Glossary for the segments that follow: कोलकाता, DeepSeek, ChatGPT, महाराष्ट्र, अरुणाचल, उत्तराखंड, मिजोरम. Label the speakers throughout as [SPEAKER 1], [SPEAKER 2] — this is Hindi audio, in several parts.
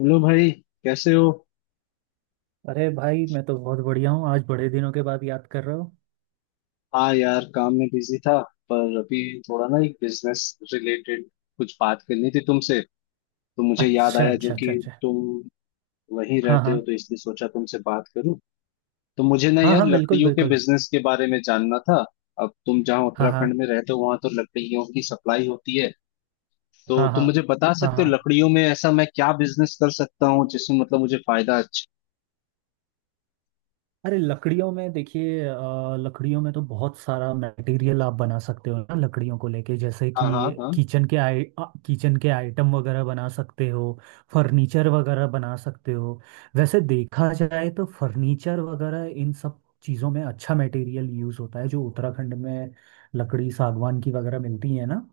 [SPEAKER 1] हेलो भाई। कैसे हो?
[SPEAKER 2] अरे भाई, मैं तो बहुत बढ़िया हूँ। आज बड़े दिनों के बाद याद कर रहे हो।
[SPEAKER 1] हाँ यार, काम में बिजी था। पर अभी थोड़ा ना एक बिजनेस रिलेटेड कुछ बात करनी थी तुमसे। तो मुझे याद
[SPEAKER 2] अच्छा
[SPEAKER 1] आया जो
[SPEAKER 2] अच्छा
[SPEAKER 1] कि
[SPEAKER 2] अच्छा अच्छा।
[SPEAKER 1] तुम वहीं
[SPEAKER 2] हाँ
[SPEAKER 1] रहते हो,
[SPEAKER 2] हाँ
[SPEAKER 1] तो इसलिए सोचा तुमसे बात करूं। तो मुझे ना
[SPEAKER 2] हाँ
[SPEAKER 1] यार
[SPEAKER 2] हाँ। बिल्कुल
[SPEAKER 1] लकड़ियों के
[SPEAKER 2] बिल्कुल।
[SPEAKER 1] बिजनेस के बारे में जानना था। अब तुम जहाँ
[SPEAKER 2] हाँ हाँ
[SPEAKER 1] उत्तराखंड में रहते हो वहां तो लकड़ियों की सप्लाई होती है। तो
[SPEAKER 2] हाँ हाँ
[SPEAKER 1] तुम मुझे बता
[SPEAKER 2] हाँ
[SPEAKER 1] सकते हो
[SPEAKER 2] हाँ।
[SPEAKER 1] लकड़ियों में ऐसा मैं क्या बिजनेस कर सकता हूँ जिसमें मतलब मुझे फायदा। अच्छा।
[SPEAKER 2] अरे लकड़ियों में देखिए, लकड़ियों में तो बहुत सारा मटेरियल आप बना सकते हो ना लकड़ियों को लेके, जैसे
[SPEAKER 1] हाँ हाँ
[SPEAKER 2] कि
[SPEAKER 1] हाँ।
[SPEAKER 2] किचन के किचन के आइटम वगैरह बना सकते हो। फर्नीचर वगैरह बना सकते हो। वैसे देखा जाए तो फर्नीचर वगैरह इन सब चीज़ों में अच्छा मटेरियल यूज़ होता है, जो उत्तराखंड में लकड़ी सागवान की वगैरह मिलती है ना।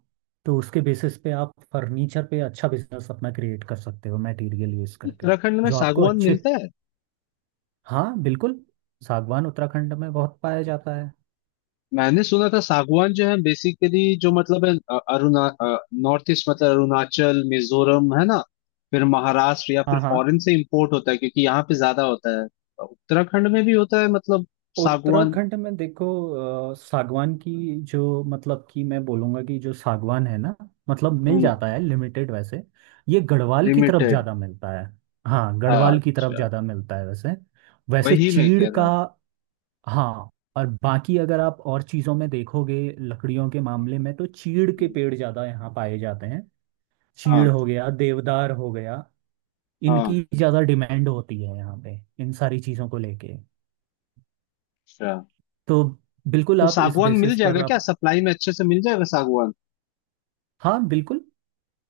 [SPEAKER 2] तो उसके बेसिस पे आप फर्नीचर पे अच्छा बिजनेस अपना क्रिएट कर सकते हो मटेरियल यूज़ करके।
[SPEAKER 1] उत्तराखंड में
[SPEAKER 2] जो आपको
[SPEAKER 1] सागवान
[SPEAKER 2] अच्छे।
[SPEAKER 1] मिलता है?
[SPEAKER 2] हाँ बिल्कुल। सागवान उत्तराखंड में बहुत पाया जाता है।
[SPEAKER 1] मैंने सुना था सागवान जो है बेसिकली जो मतलब है अ- अरुणा नॉर्थ ईस्ट, मतलब अरुणाचल मिजोरम, है ना? फिर महाराष्ट्र या फिर
[SPEAKER 2] हाँ हाँ।
[SPEAKER 1] फॉरेन से इंपोर्ट होता है क्योंकि यहाँ पे ज्यादा होता है। उत्तराखंड में भी होता है मतलब सागवान?
[SPEAKER 2] उत्तराखंड में देखो, सागवान की जो, मतलब कि मैं बोलूँगा कि जो सागवान है ना, मतलब मिल जाता है लिमिटेड वैसे। ये गढ़वाल की तरफ
[SPEAKER 1] लिमिटेड?
[SPEAKER 2] ज़्यादा मिलता है। हाँ
[SPEAKER 1] हाँ
[SPEAKER 2] गढ़वाल की तरफ
[SPEAKER 1] अच्छा।
[SPEAKER 2] ज़्यादा मिलता है वैसे। वैसे
[SPEAKER 1] वही मैं
[SPEAKER 2] चीड़
[SPEAKER 1] कह रहा
[SPEAKER 2] का।
[SPEAKER 1] हूँ।
[SPEAKER 2] हाँ। और बाकी अगर आप और चीज़ों में देखोगे, लकड़ियों के मामले में तो चीड़ के
[SPEAKER 1] हम्म।
[SPEAKER 2] पेड़ ज़्यादा यहाँ पाए जाते हैं। चीड़
[SPEAKER 1] हाँ
[SPEAKER 2] हो गया, देवदार हो गया।
[SPEAKER 1] हाँ।
[SPEAKER 2] इनकी ज़्यादा डिमांड होती है यहाँ पे इन सारी चीज़ों को लेके।
[SPEAKER 1] अच्छा
[SPEAKER 2] तो बिल्कुल
[SPEAKER 1] तो
[SPEAKER 2] आप इस
[SPEAKER 1] सागवान मिल
[SPEAKER 2] बेसिस
[SPEAKER 1] जाएगा
[SPEAKER 2] पर
[SPEAKER 1] क्या,
[SPEAKER 2] आप।
[SPEAKER 1] सप्लाई में अच्छे से मिल जाएगा सागवान?
[SPEAKER 2] हाँ बिल्कुल।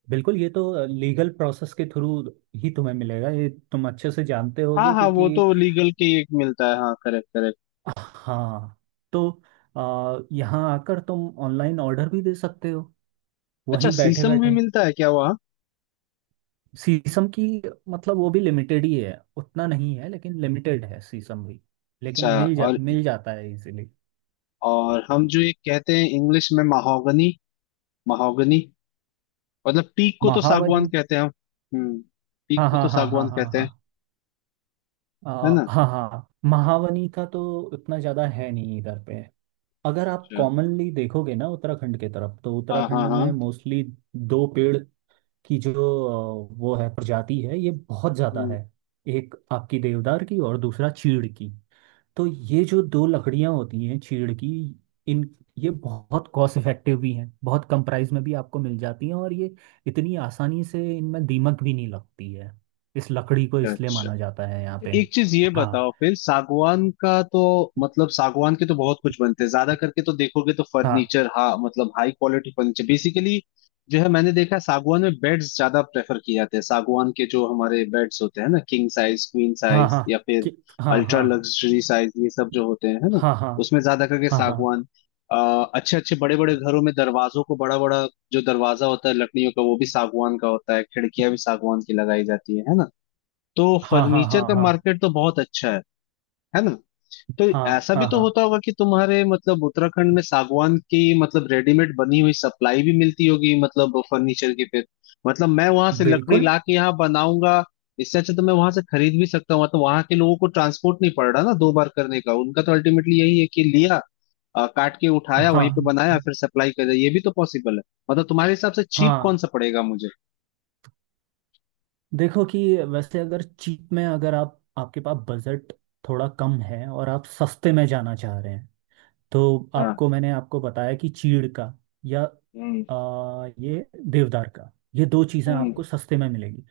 [SPEAKER 2] बिल्कुल, ये तो लीगल प्रोसेस के थ्रू ही तुम्हें मिलेगा, ये तुम अच्छे से जानते
[SPEAKER 1] हाँ
[SPEAKER 2] होगे,
[SPEAKER 1] हाँ वो
[SPEAKER 2] क्योंकि
[SPEAKER 1] तो लीगल के एक मिलता है, हाँ, करेक्ट करेक्ट।
[SPEAKER 2] हाँ। तो यहाँ आकर तुम ऑनलाइन ऑर्डर भी दे सकते हो
[SPEAKER 1] अच्छा,
[SPEAKER 2] वहीं बैठे
[SPEAKER 1] शीशम भी
[SPEAKER 2] बैठे।
[SPEAKER 1] मिलता है क्या वहाँ?
[SPEAKER 2] शीशम की, मतलब वो भी लिमिटेड ही है, उतना नहीं है लेकिन लिमिटेड है शीशम भी। लेकिन
[SPEAKER 1] अच्छा। और
[SPEAKER 2] मिल जाता है इजीली।
[SPEAKER 1] और हम जो ये कहते हैं इंग्लिश में महोगनी। महोगनी मतलब पीक को तो
[SPEAKER 2] महावनी।
[SPEAKER 1] सागवान कहते हैं हम। हम्म। पीक
[SPEAKER 2] हाँ
[SPEAKER 1] को तो
[SPEAKER 2] हाँ हाँ हाँ
[SPEAKER 1] सागवान
[SPEAKER 2] हाँ हाँ
[SPEAKER 1] कहते हैं,
[SPEAKER 2] हाँ। आ,
[SPEAKER 1] है ना?
[SPEAKER 2] हाँ हाँ, महावनी का तो उतना ज़्यादा है नहीं इधर पे। अगर आप
[SPEAKER 1] अच्छा।
[SPEAKER 2] कॉमनली देखोगे ना उत्तराखंड के तरफ, तो
[SPEAKER 1] हाँ
[SPEAKER 2] उत्तराखंड
[SPEAKER 1] हाँ हाँ।
[SPEAKER 2] में मोस्टली दो पेड़ की जो वो है, प्रजाति है, ये बहुत ज़्यादा
[SPEAKER 1] हम्म।
[SPEAKER 2] है। एक आपकी देवदार की और दूसरा चीड़ की। तो ये जो दो लकड़ियाँ होती हैं चीड़ की, इन ये बहुत कॉस्ट इफेक्टिव भी हैं, बहुत कम प्राइस में भी आपको मिल जाती हैं, और ये इतनी आसानी से इनमें दीमक भी नहीं लगती है इस लकड़ी को, इसलिए
[SPEAKER 1] अच्छा
[SPEAKER 2] माना जाता है यहाँ पे।
[SPEAKER 1] एक चीज ये
[SPEAKER 2] हाँ
[SPEAKER 1] बताओ फिर, सागवान का तो मतलब सागवान के तो बहुत कुछ बनते हैं, ज्यादा करके तो देखोगे तो
[SPEAKER 2] हाँ
[SPEAKER 1] फर्नीचर, हाँ मतलब हाई क्वालिटी फर्नीचर बेसिकली जो है, मैंने देखा है, सागवान में बेड्स ज्यादा प्रेफर किए जाते हैं, सागवान के जो हमारे बेड्स होते हैं ना, किंग साइज, क्वीन
[SPEAKER 2] हाँ
[SPEAKER 1] साइज,
[SPEAKER 2] हाँ।
[SPEAKER 1] या फिर
[SPEAKER 2] कि हाँ
[SPEAKER 1] अल्ट्रा
[SPEAKER 2] हाँ
[SPEAKER 1] लग्जरी साइज, ये सब जो होते हैं, है ना?
[SPEAKER 2] हाँ हाँ
[SPEAKER 1] उसमें ज्यादा करके
[SPEAKER 2] हाँ हाँ
[SPEAKER 1] सागवान। अच्छे अच्छे बड़े बड़े घरों में दरवाजों को बड़ा बड़ा, जो दरवाजा होता है लकड़ियों का वो भी सागवान का होता है, खिड़कियां भी सागवान की लगाई जाती है ना? तो
[SPEAKER 2] हाँ हाँ
[SPEAKER 1] फर्नीचर
[SPEAKER 2] हाँ
[SPEAKER 1] का
[SPEAKER 2] हाँ
[SPEAKER 1] मार्केट तो बहुत अच्छा है ना? तो
[SPEAKER 2] हाँ
[SPEAKER 1] ऐसा भी
[SPEAKER 2] हाँ
[SPEAKER 1] तो
[SPEAKER 2] हाँ
[SPEAKER 1] होता होगा कि तुम्हारे मतलब उत्तराखंड में सागवान की मतलब रेडीमेड बनी हुई सप्लाई भी मिलती होगी, मतलब फर्नीचर की फिर। मतलब मैं वहां से लकड़ी
[SPEAKER 2] बिल्कुल
[SPEAKER 1] ला के यहाँ बनाऊंगा, इससे अच्छा तो मैं वहां से खरीद भी सकता हूँ। तो वहां के लोगों को ट्रांसपोर्ट नहीं पड़ रहा ना दो बार करने का, उनका तो अल्टीमेटली यही है कि लिया, काट के उठाया, वहीं पे
[SPEAKER 2] हाँ
[SPEAKER 1] बनाया, फिर सप्लाई कर दिया। ये भी तो पॉसिबल है। मतलब तुम्हारे हिसाब से चीप कौन
[SPEAKER 2] हाँ।
[SPEAKER 1] सा पड़ेगा मुझे?
[SPEAKER 2] देखो कि वैसे अगर चीप में, अगर आप आपके पास बजट थोड़ा कम है और आप सस्ते में जाना चाह रहे हैं, तो
[SPEAKER 1] हाँ।
[SPEAKER 2] आपको मैंने आपको बताया कि चीड़ का या
[SPEAKER 1] हम्म।
[SPEAKER 2] ये देवदार का, ये दो चीज़ें
[SPEAKER 1] हम्म।
[SPEAKER 2] आपको सस्ते में मिलेगी।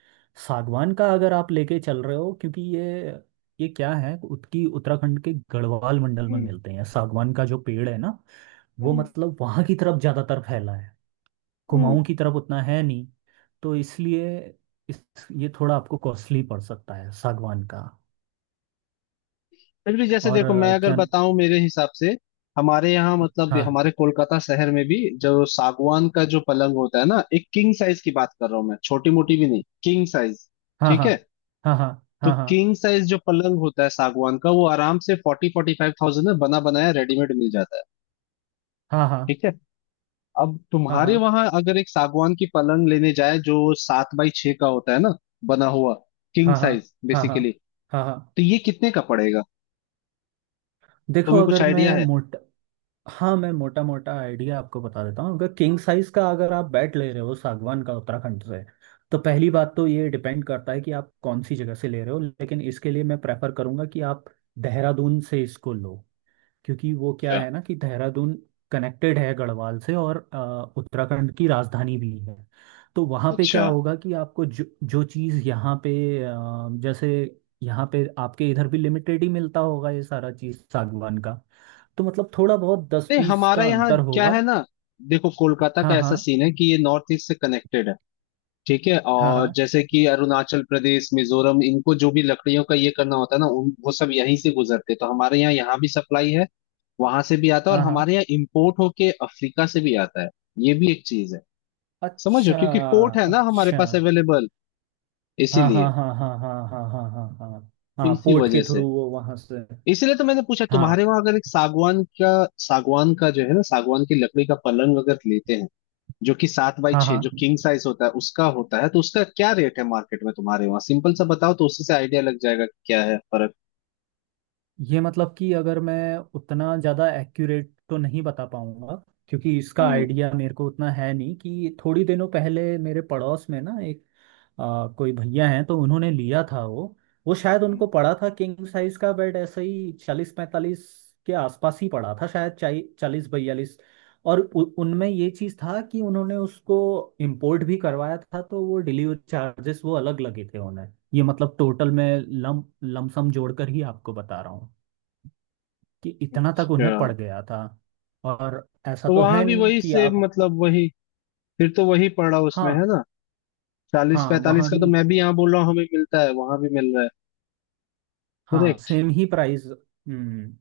[SPEAKER 2] सागवान का अगर आप लेके चल रहे हो क्योंकि ये क्या है उसकी, उत्तराखंड के गढ़वाल मंडल में
[SPEAKER 1] हम्म।
[SPEAKER 2] मिलते हैं सागवान का जो पेड़ है ना, वो
[SPEAKER 1] हम्म।
[SPEAKER 2] मतलब वहां की तरफ ज़्यादातर फैला है,
[SPEAKER 1] हम्म।
[SPEAKER 2] कुमाऊं की तरफ उतना है नहीं। तो इसलिए इस, ये थोड़ा आपको कॉस्टली पड़ सकता है सागवान का।
[SPEAKER 1] फिर भी जैसे
[SPEAKER 2] और
[SPEAKER 1] देखो मैं अगर
[SPEAKER 2] क्या।
[SPEAKER 1] बताऊं मेरे हिसाब से हमारे यहाँ मतलब
[SPEAKER 2] हाँ
[SPEAKER 1] हमारे कोलकाता शहर में भी जो सागवान का जो पलंग होता है ना, एक किंग साइज की बात कर रहा हूँ मैं, छोटी मोटी भी नहीं, किंग साइज।
[SPEAKER 2] हाँ
[SPEAKER 1] ठीक
[SPEAKER 2] हाँ
[SPEAKER 1] है।
[SPEAKER 2] हाँ हाँ
[SPEAKER 1] तो
[SPEAKER 2] हाँ हाँ
[SPEAKER 1] किंग साइज जो पलंग होता है सागवान का, वो आराम से 40-45 थाउजेंड में बना बनाया रेडीमेड मिल जाता है।
[SPEAKER 2] हाँ हाँ हाँ
[SPEAKER 1] ठीक है। अब
[SPEAKER 2] हाँ
[SPEAKER 1] तुम्हारे
[SPEAKER 2] हाँ
[SPEAKER 1] वहां अगर एक सागवान की पलंग लेने जाए, जो 7 बाई 6 का होता है ना, बना हुआ किंग
[SPEAKER 2] हाँ हाँ
[SPEAKER 1] साइज
[SPEAKER 2] हाँ हाँ
[SPEAKER 1] बेसिकली,
[SPEAKER 2] हाँ हाँ।
[SPEAKER 1] तो ये कितने का पड़ेगा?
[SPEAKER 2] देखो
[SPEAKER 1] तुम्हें कुछ
[SPEAKER 2] अगर
[SPEAKER 1] आइडिया
[SPEAKER 2] मैं
[SPEAKER 1] है?
[SPEAKER 2] मोटा। हाँ मैं मोटा मोटा आइडिया आपको बता देता हूँ। अगर किंग साइज का, अगर आप बेड ले रहे हो सागवान का उत्तराखंड से, तो पहली बात तो ये डिपेंड करता है कि आप कौन सी जगह से ले रहे हो, लेकिन इसके लिए मैं प्रेफर करूँगा कि आप देहरादून से इसको लो, क्योंकि वो क्या
[SPEAKER 1] अच्छा
[SPEAKER 2] है ना कि देहरादून कनेक्टेड है गढ़वाल से और उत्तराखंड की राजधानी भी है। तो वहाँ पे
[SPEAKER 1] अच्छा।
[SPEAKER 2] क्या होगा कि आपको जो जो चीज़ यहाँ पे जैसे, यहाँ पे आपके इधर भी लिमिटेड ही मिलता होगा ये सारा चीज़ सागवान का। तो मतलब थोड़ा बहुत दस
[SPEAKER 1] नहीं
[SPEAKER 2] बीस
[SPEAKER 1] हमारा
[SPEAKER 2] का
[SPEAKER 1] यहाँ
[SPEAKER 2] अंतर
[SPEAKER 1] क्या
[SPEAKER 2] होगा।
[SPEAKER 1] है ना, देखो कोलकाता का
[SPEAKER 2] हाँ हाँ
[SPEAKER 1] ऐसा सीन है कि ये नॉर्थ ईस्ट से कनेक्टेड है, ठीक है,
[SPEAKER 2] हाँ
[SPEAKER 1] और
[SPEAKER 2] हाँ
[SPEAKER 1] जैसे कि अरुणाचल प्रदेश मिजोरम इनको जो भी लकड़ियों का ये करना होता है ना उन वो सब यहीं से गुजरते हैं। तो हमारे यहाँ यहाँ भी सप्लाई है, वहां से भी आता है, और
[SPEAKER 2] हाँ हाँ।
[SPEAKER 1] हमारे यहाँ इम्पोर्ट होके अफ्रीका से भी आता है, ये भी एक चीज है समझो,
[SPEAKER 2] अच्छा
[SPEAKER 1] क्योंकि पोर्ट है ना हमारे
[SPEAKER 2] अच्छा।
[SPEAKER 1] पास अवेलेबल,
[SPEAKER 2] हाँ हाँ
[SPEAKER 1] इसीलिए।
[SPEAKER 2] हाँ हाँ हाँ हाँ हाँ हाँ हाँ
[SPEAKER 1] तो
[SPEAKER 2] हाँ,
[SPEAKER 1] इसी
[SPEAKER 2] पोर्ट
[SPEAKER 1] वजह
[SPEAKER 2] के
[SPEAKER 1] से,
[SPEAKER 2] थ्रू वो वहाँ से।
[SPEAKER 1] इसीलिए तो मैंने पूछा तुम्हारे
[SPEAKER 2] हाँ
[SPEAKER 1] वहां अगर एक सागवान का, सागवान का जो है ना, सागवान की लकड़ी का पलंग अगर लेते हैं जो कि सात बाई
[SPEAKER 2] हाँ
[SPEAKER 1] छह
[SPEAKER 2] हाँ।
[SPEAKER 1] जो किंग साइज होता है उसका होता है, तो उसका क्या रेट है मार्केट में तुम्हारे वहाँ, सिंपल सा बताओ, तो उसी से आइडिया लग जाएगा कि क्या है फर्क।
[SPEAKER 2] ये मतलब कि अगर मैं उतना ज़्यादा एक्यूरेट तो नहीं बता पाऊंगा, क्योंकि इसका
[SPEAKER 1] हम्म।
[SPEAKER 2] आइडिया मेरे को उतना है नहीं। कि थोड़ी दिनों पहले मेरे पड़ोस में ना एक कोई भैया हैं तो उन्होंने लिया था वो शायद उनको
[SPEAKER 1] हम्म।
[SPEAKER 2] पड़ा था किंग साइज का बेड, ऐसे ही 40-45 के आसपास ही पड़ा था, शायद 40-42। और उनमें ये चीज़ था कि उन्होंने उसको इम्पोर्ट भी करवाया था, तो वो डिलीवरी चार्जेस वो अलग लगे थे उन्हें, ये मतलब टोटल में लम लमसम जोड़कर ही आपको बता रहा हूँ कि इतना तक
[SPEAKER 1] अच्छा
[SPEAKER 2] उन्हें पड़ गया था। और ऐसा
[SPEAKER 1] तो
[SPEAKER 2] तो
[SPEAKER 1] वहां
[SPEAKER 2] है
[SPEAKER 1] भी
[SPEAKER 2] नहीं
[SPEAKER 1] वही
[SPEAKER 2] कि
[SPEAKER 1] सेम,
[SPEAKER 2] आप।
[SPEAKER 1] मतलब वही, फिर तो वही पड़ रहा उसमें, है
[SPEAKER 2] हाँ
[SPEAKER 1] ना? चालीस
[SPEAKER 2] हाँ
[SPEAKER 1] पैंतालीस
[SPEAKER 2] वहाँ
[SPEAKER 1] का
[SPEAKER 2] भी।
[SPEAKER 1] तो मैं भी यहाँ बोल रहा हूँ, हमें मिलता है, वहां भी मिल रहा है।
[SPEAKER 2] हाँ
[SPEAKER 1] करेक्ट।
[SPEAKER 2] सेम ही प्राइस। हम्म।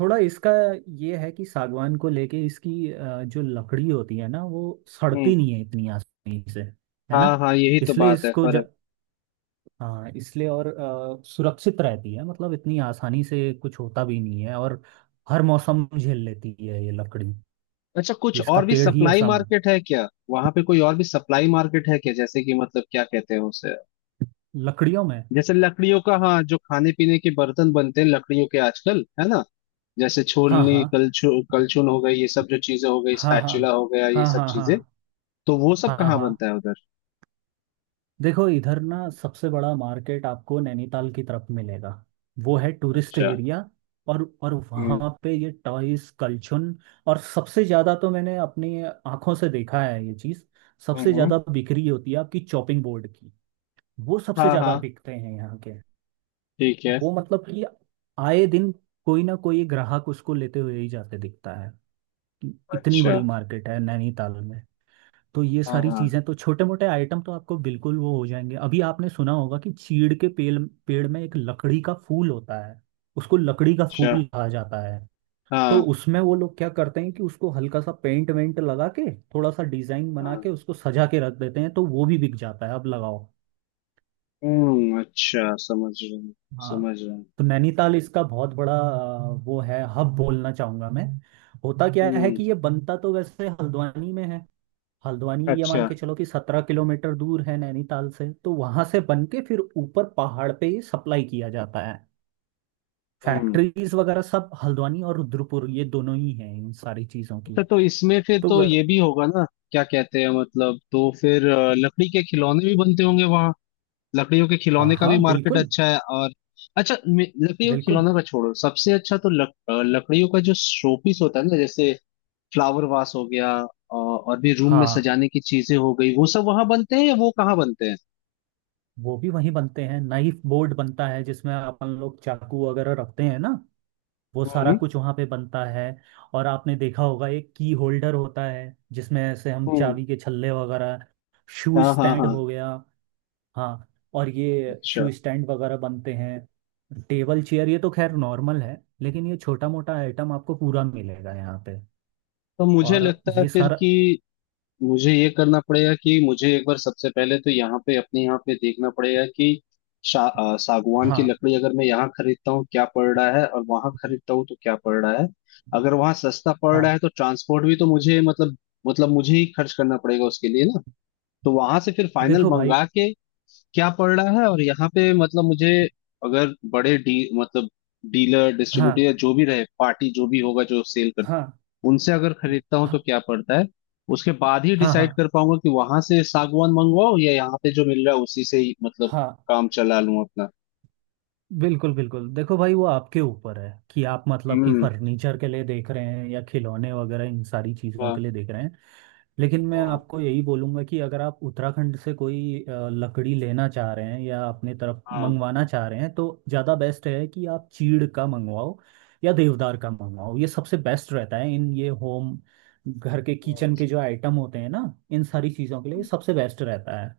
[SPEAKER 2] थोड़ा इसका ये है कि सागवान को लेके इसकी जो लकड़ी होती है ना, वो
[SPEAKER 1] हम्म।
[SPEAKER 2] सड़ती नहीं है इतनी आसानी से, है
[SPEAKER 1] हाँ
[SPEAKER 2] ना।
[SPEAKER 1] हाँ यही तो
[SPEAKER 2] इसलिए
[SPEAKER 1] बात है
[SPEAKER 2] इसको ज,
[SPEAKER 1] फर्क।
[SPEAKER 2] हाँ इसलिए, और सुरक्षित रहती है, मतलब इतनी आसानी से कुछ होता भी नहीं है, और हर मौसम झेल लेती है ये लकड़ी।
[SPEAKER 1] अच्छा कुछ
[SPEAKER 2] इसका
[SPEAKER 1] और भी
[SPEAKER 2] पेड़ ही
[SPEAKER 1] सप्लाई
[SPEAKER 2] ऐसा मन।
[SPEAKER 1] मार्केट है क्या वहां पे, कोई और भी सप्लाई मार्केट है क्या, जैसे कि मतलब क्या कहते हैं उसे,
[SPEAKER 2] लकड़ियों में।
[SPEAKER 1] जैसे लकड़ियों का, हाँ, जो खाने पीने के बर्तन बनते हैं लकड़ियों के आजकल, है ना? जैसे
[SPEAKER 2] हाँ
[SPEAKER 1] छोलनी,
[SPEAKER 2] हाँ
[SPEAKER 1] कलछू, कलछुल हो गई, ये सब जो चीजें हो गई,
[SPEAKER 2] हाँ हाँ
[SPEAKER 1] स्पैचुला हो गया, ये सब
[SPEAKER 2] हाँ
[SPEAKER 1] चीजें,
[SPEAKER 2] हाँ
[SPEAKER 1] तो वो सब
[SPEAKER 2] हाँ हाँ
[SPEAKER 1] कहाँ
[SPEAKER 2] हाँ।
[SPEAKER 1] बनता है उधर?
[SPEAKER 2] देखो इधर ना सबसे बड़ा मार्केट आपको नैनीताल की तरफ मिलेगा, वो है टूरिस्ट
[SPEAKER 1] अच्छा।
[SPEAKER 2] एरिया। और
[SPEAKER 1] हम्म।
[SPEAKER 2] वहाँ पे ये टॉयज कलछुन, और सबसे ज़्यादा तो मैंने अपनी आंखों से देखा है ये चीज़,
[SPEAKER 1] हम्म।
[SPEAKER 2] सबसे
[SPEAKER 1] हम्म।
[SPEAKER 2] ज़्यादा बिक्री होती है आपकी चॉपिंग बोर्ड की। वो सबसे
[SPEAKER 1] हाँ हाँ।
[SPEAKER 2] ज़्यादा बिकते हैं यहाँ के।
[SPEAKER 1] ठीक है।
[SPEAKER 2] वो मतलब कि आए दिन कोई ना कोई ग्राहक उसको लेते हुए ही जाते दिखता है, इतनी
[SPEAKER 1] अच्छा।
[SPEAKER 2] बड़ी मार्केट है नैनीताल में। तो ये
[SPEAKER 1] हाँ
[SPEAKER 2] सारी चीजें
[SPEAKER 1] हाँ।
[SPEAKER 2] तो, छोटे मोटे आइटम तो आपको बिल्कुल वो हो जाएंगे। अभी आपने सुना होगा कि चीड़ के पेड़ पेड़ में एक लकड़ी का फूल होता है, उसको लकड़ी का
[SPEAKER 1] अच्छा।
[SPEAKER 2] फूल कहा जाता है। तो
[SPEAKER 1] हाँ
[SPEAKER 2] उसमें वो लोग क्या करते हैं कि उसको हल्का सा पेंट वेंट लगा के, थोड़ा सा डिजाइन बना
[SPEAKER 1] हाँ।
[SPEAKER 2] के उसको सजा के रख देते हैं, तो वो भी बिक जाता है, अब लगाओ।
[SPEAKER 1] हम्म। अच्छा समझ रहा हूँ।
[SPEAKER 2] हाँ।
[SPEAKER 1] समझ रहा हूँ।
[SPEAKER 2] तो नैनीताल इसका बहुत बड़ा वो है, हब बोलना चाहूंगा मैं। होता क्या है
[SPEAKER 1] हम्म।
[SPEAKER 2] कि ये बनता तो वैसे हल्द्वानी में है। हल्द्वानी, ये मान
[SPEAKER 1] अच्छा।
[SPEAKER 2] के चलो कि 17 किलोमीटर दूर है नैनीताल से, तो वहां से बन के फिर ऊपर पहाड़ पे ये सप्लाई किया जाता है।
[SPEAKER 1] हम्म।
[SPEAKER 2] फैक्ट्रीज वगैरह सब हल्द्वानी और रुद्रपुर, ये दोनों ही हैं इन सारी चीजों की।
[SPEAKER 1] अच्छा तो इसमें फिर
[SPEAKER 2] तो
[SPEAKER 1] तो
[SPEAKER 2] व...
[SPEAKER 1] ये भी होगा ना, क्या कहते हैं मतलब, तो फिर लकड़ी के खिलौने भी बनते होंगे। लकड़ियों के
[SPEAKER 2] हाँ
[SPEAKER 1] खिलौने का भी
[SPEAKER 2] हाँ
[SPEAKER 1] मार्केट
[SPEAKER 2] बिल्कुल
[SPEAKER 1] अच्छा है और अच्छा, लकड़ियों के
[SPEAKER 2] बिल्कुल।
[SPEAKER 1] खिलौनों का छोड़ो, सबसे अच्छा तो लकड़ियों का जो शोपीस होता है ना, जैसे फ्लावर वास हो गया, और भी रूम में
[SPEAKER 2] हाँ
[SPEAKER 1] सजाने की चीजें हो गई, वो सब वहां बनते हैं या वो कहाँ बनते हैं?
[SPEAKER 2] वो भी वहीं बनते हैं, नाइफ बोर्ड बनता है जिसमें अपन लोग चाकू वगैरह रखते हैं ना, वो सारा
[SPEAKER 1] हम्म।
[SPEAKER 2] कुछ वहां पे बनता है। और आपने देखा होगा एक की होल्डर होता है जिसमें ऐसे हम
[SPEAKER 1] हम्म।
[SPEAKER 2] चाबी के छल्ले वगैरह। शू
[SPEAKER 1] हाँ हाँ
[SPEAKER 2] स्टैंड
[SPEAKER 1] हाँ।
[SPEAKER 2] हो गया। हाँ। और ये
[SPEAKER 1] अच्छा
[SPEAKER 2] शू स्टैंड वगैरह बनते हैं, टेबल चेयर ये तो खैर नॉर्मल है। लेकिन ये छोटा मोटा आइटम आपको पूरा मिलेगा यहाँ पे।
[SPEAKER 1] तो मुझे
[SPEAKER 2] और
[SPEAKER 1] लगता है
[SPEAKER 2] ये
[SPEAKER 1] फिर
[SPEAKER 2] सर।
[SPEAKER 1] कि मुझे ये करना पड़ेगा कि मुझे एक बार सबसे पहले तो यहाँ पे अपने यहाँ पे देखना पड़ेगा कि सागवान की
[SPEAKER 2] हाँ
[SPEAKER 1] लकड़ी अगर मैं यहाँ खरीदता हूँ क्या पड़ रहा है और वहां खरीदता हूँ तो क्या पड़ रहा है, अगर वहां सस्ता पड़ रहा है
[SPEAKER 2] हाँ।
[SPEAKER 1] तो ट्रांसपोर्ट भी तो मुझे मतलब, मतलब मुझे ही खर्च करना पड़ेगा उसके लिए ना, तो वहां से फिर फाइनल
[SPEAKER 2] देखो भाई।
[SPEAKER 1] मंगा के क्या पड़ रहा है, और यहाँ पे मतलब मुझे अगर बड़े डी मतलब डीलर डिस्ट्रीब्यूटर
[SPEAKER 2] हाँ
[SPEAKER 1] या जो भी रहे पार्टी जो भी होगा जो सेल,
[SPEAKER 2] हाँ
[SPEAKER 1] उनसे अगर खरीदता हूँ तो
[SPEAKER 2] हाँ
[SPEAKER 1] क्या पड़ता है, उसके बाद ही
[SPEAKER 2] हाँ हाँ
[SPEAKER 1] डिसाइड कर पाऊंगा कि वहां से सागवान मंगवाओ या यहाँ पे जो मिल रहा है उसी से ही मतलब
[SPEAKER 2] हाँ।
[SPEAKER 1] काम चला लूं अपना।
[SPEAKER 2] बिल्कुल बिल्कुल, देखो भाई, वो आपके ऊपर है कि आप मतलब कि
[SPEAKER 1] हम्म।
[SPEAKER 2] फर्नीचर के लिए देख रहे हैं या खिलौने वगैरह इन सारी चीज़ों के
[SPEAKER 1] हाँ
[SPEAKER 2] लिए देख रहे हैं। लेकिन मैं
[SPEAKER 1] हाँ
[SPEAKER 2] आपको यही बोलूँगा कि अगर आप उत्तराखंड से कोई लकड़ी लेना चाह रहे हैं या अपने तरफ
[SPEAKER 1] हाँ।
[SPEAKER 2] मंगवाना चाह रहे हैं, तो ज़्यादा बेस्ट है कि आप चीड़ का मंगवाओ या देवदार का मंगवाओ। ये सबसे बेस्ट रहता है इन ये होम, घर के
[SPEAKER 1] हम्म।
[SPEAKER 2] किचन के जो आइटम होते हैं ना, इन सारी चीज़ों के लिए ये सबसे बेस्ट रहता है।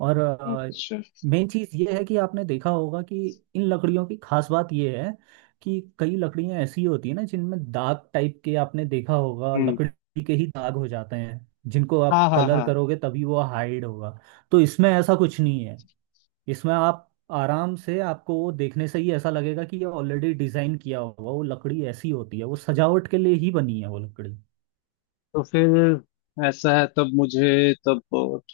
[SPEAKER 2] और
[SPEAKER 1] अच्छा।
[SPEAKER 2] मेन चीज ये है कि आपने देखा होगा कि इन लकड़ियों की खास बात ये है कि कई लकड़ियां ऐसी होती है ना जिनमें दाग टाइप के, आपने देखा होगा
[SPEAKER 1] हम्म।
[SPEAKER 2] लकड़ी के ही दाग हो जाते हैं, जिनको आप
[SPEAKER 1] हाँ हाँ
[SPEAKER 2] कलर
[SPEAKER 1] हाँ।
[SPEAKER 2] करोगे तभी वो हाइड होगा। तो इसमें ऐसा कुछ नहीं है, इसमें आप आराम से, आपको वो देखने से ही ऐसा लगेगा कि ये ऑलरेडी डिजाइन किया होगा, वो लकड़ी ऐसी होती है, वो सजावट के लिए ही बनी है वो लकड़ी।
[SPEAKER 1] तो फिर ऐसा है, तब मुझे तब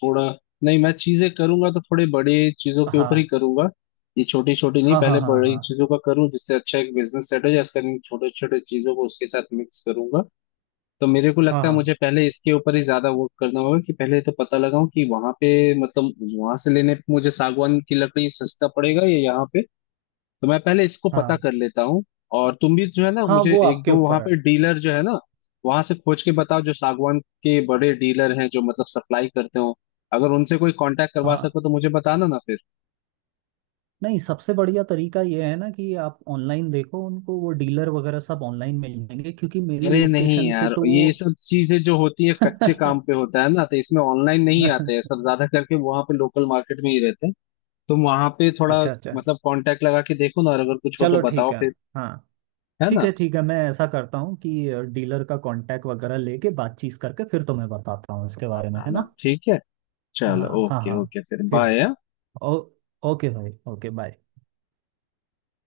[SPEAKER 1] थोड़ा, नहीं मैं चीजें करूंगा तो थोड़े बड़े चीजों के ऊपर ही
[SPEAKER 2] हाँ
[SPEAKER 1] करूंगा, ये छोटी छोटी नहीं,
[SPEAKER 2] हाँ
[SPEAKER 1] पहले
[SPEAKER 2] हाँ हाँ
[SPEAKER 1] बड़ी
[SPEAKER 2] हाँ
[SPEAKER 1] चीजों का करूं जिससे अच्छा एक बिजनेस सेट हो जाए इसका, नहीं छोटे छोटे चीजों को उसके साथ मिक्स करूंगा। तो मेरे को
[SPEAKER 2] हाँ
[SPEAKER 1] लगता है
[SPEAKER 2] हाँ
[SPEAKER 1] मुझे पहले इसके ऊपर ही ज्यादा वर्क करना होगा, कि पहले तो पता लगाऊं कि वहां पे मतलब वहां से लेने पे मुझे सागवान की लकड़ी सस्ता पड़ेगा या यहाँ पे। तो मैं पहले इसको पता
[SPEAKER 2] हाँ
[SPEAKER 1] कर लेता हूँ। और तुम भी जो है ना,
[SPEAKER 2] हाँ।
[SPEAKER 1] मुझे
[SPEAKER 2] वो
[SPEAKER 1] एक
[SPEAKER 2] आपके
[SPEAKER 1] दो वहां
[SPEAKER 2] ऊपर है।
[SPEAKER 1] पे डीलर जो है ना वहां से खोज के बताओ जो सागवान के बड़े डीलर हैं जो मतलब सप्लाई करते हो, अगर उनसे कोई कांटेक्ट करवा
[SPEAKER 2] हाँ।
[SPEAKER 1] सको तो मुझे बताना ना फिर।
[SPEAKER 2] नहीं, सबसे बढ़िया तरीका ये है ना कि आप ऑनलाइन देखो उनको, वो डीलर वगैरह सब ऑनलाइन मिल जाएंगे, क्योंकि मेरी
[SPEAKER 1] अरे नहीं
[SPEAKER 2] लोकेशन से
[SPEAKER 1] यार,
[SPEAKER 2] तो वो
[SPEAKER 1] ये सब चीजें जो होती है कच्चे काम पे होता है ना, तो इसमें ऑनलाइन नहीं आते हैं, सब ज्यादा करके वहां पे लोकल मार्केट में ही रहते हैं। तुम वहां पे थोड़ा
[SPEAKER 2] अच्छा अच्छा।
[SPEAKER 1] मतलब कांटेक्ट लगा के देखो ना, और अगर कुछ हो तो
[SPEAKER 2] चलो ठीक
[SPEAKER 1] बताओ
[SPEAKER 2] है।
[SPEAKER 1] फिर,
[SPEAKER 2] हाँ
[SPEAKER 1] है
[SPEAKER 2] ठीक
[SPEAKER 1] ना?
[SPEAKER 2] है ठीक है, मैं ऐसा करता हूँ कि डीलर का कांटेक्ट वगैरह लेके बातचीत करके फिर तुम्हें बताता हूँ इसके बारे में, है
[SPEAKER 1] बताना।
[SPEAKER 2] ना।
[SPEAKER 1] ठीक है।
[SPEAKER 2] हाँ
[SPEAKER 1] चलो
[SPEAKER 2] हाँ
[SPEAKER 1] ओके
[SPEAKER 2] हाँ।
[SPEAKER 1] ओके फिर
[SPEAKER 2] फिर
[SPEAKER 1] बाय।
[SPEAKER 2] ओ, ओके भाई, ओके बाय।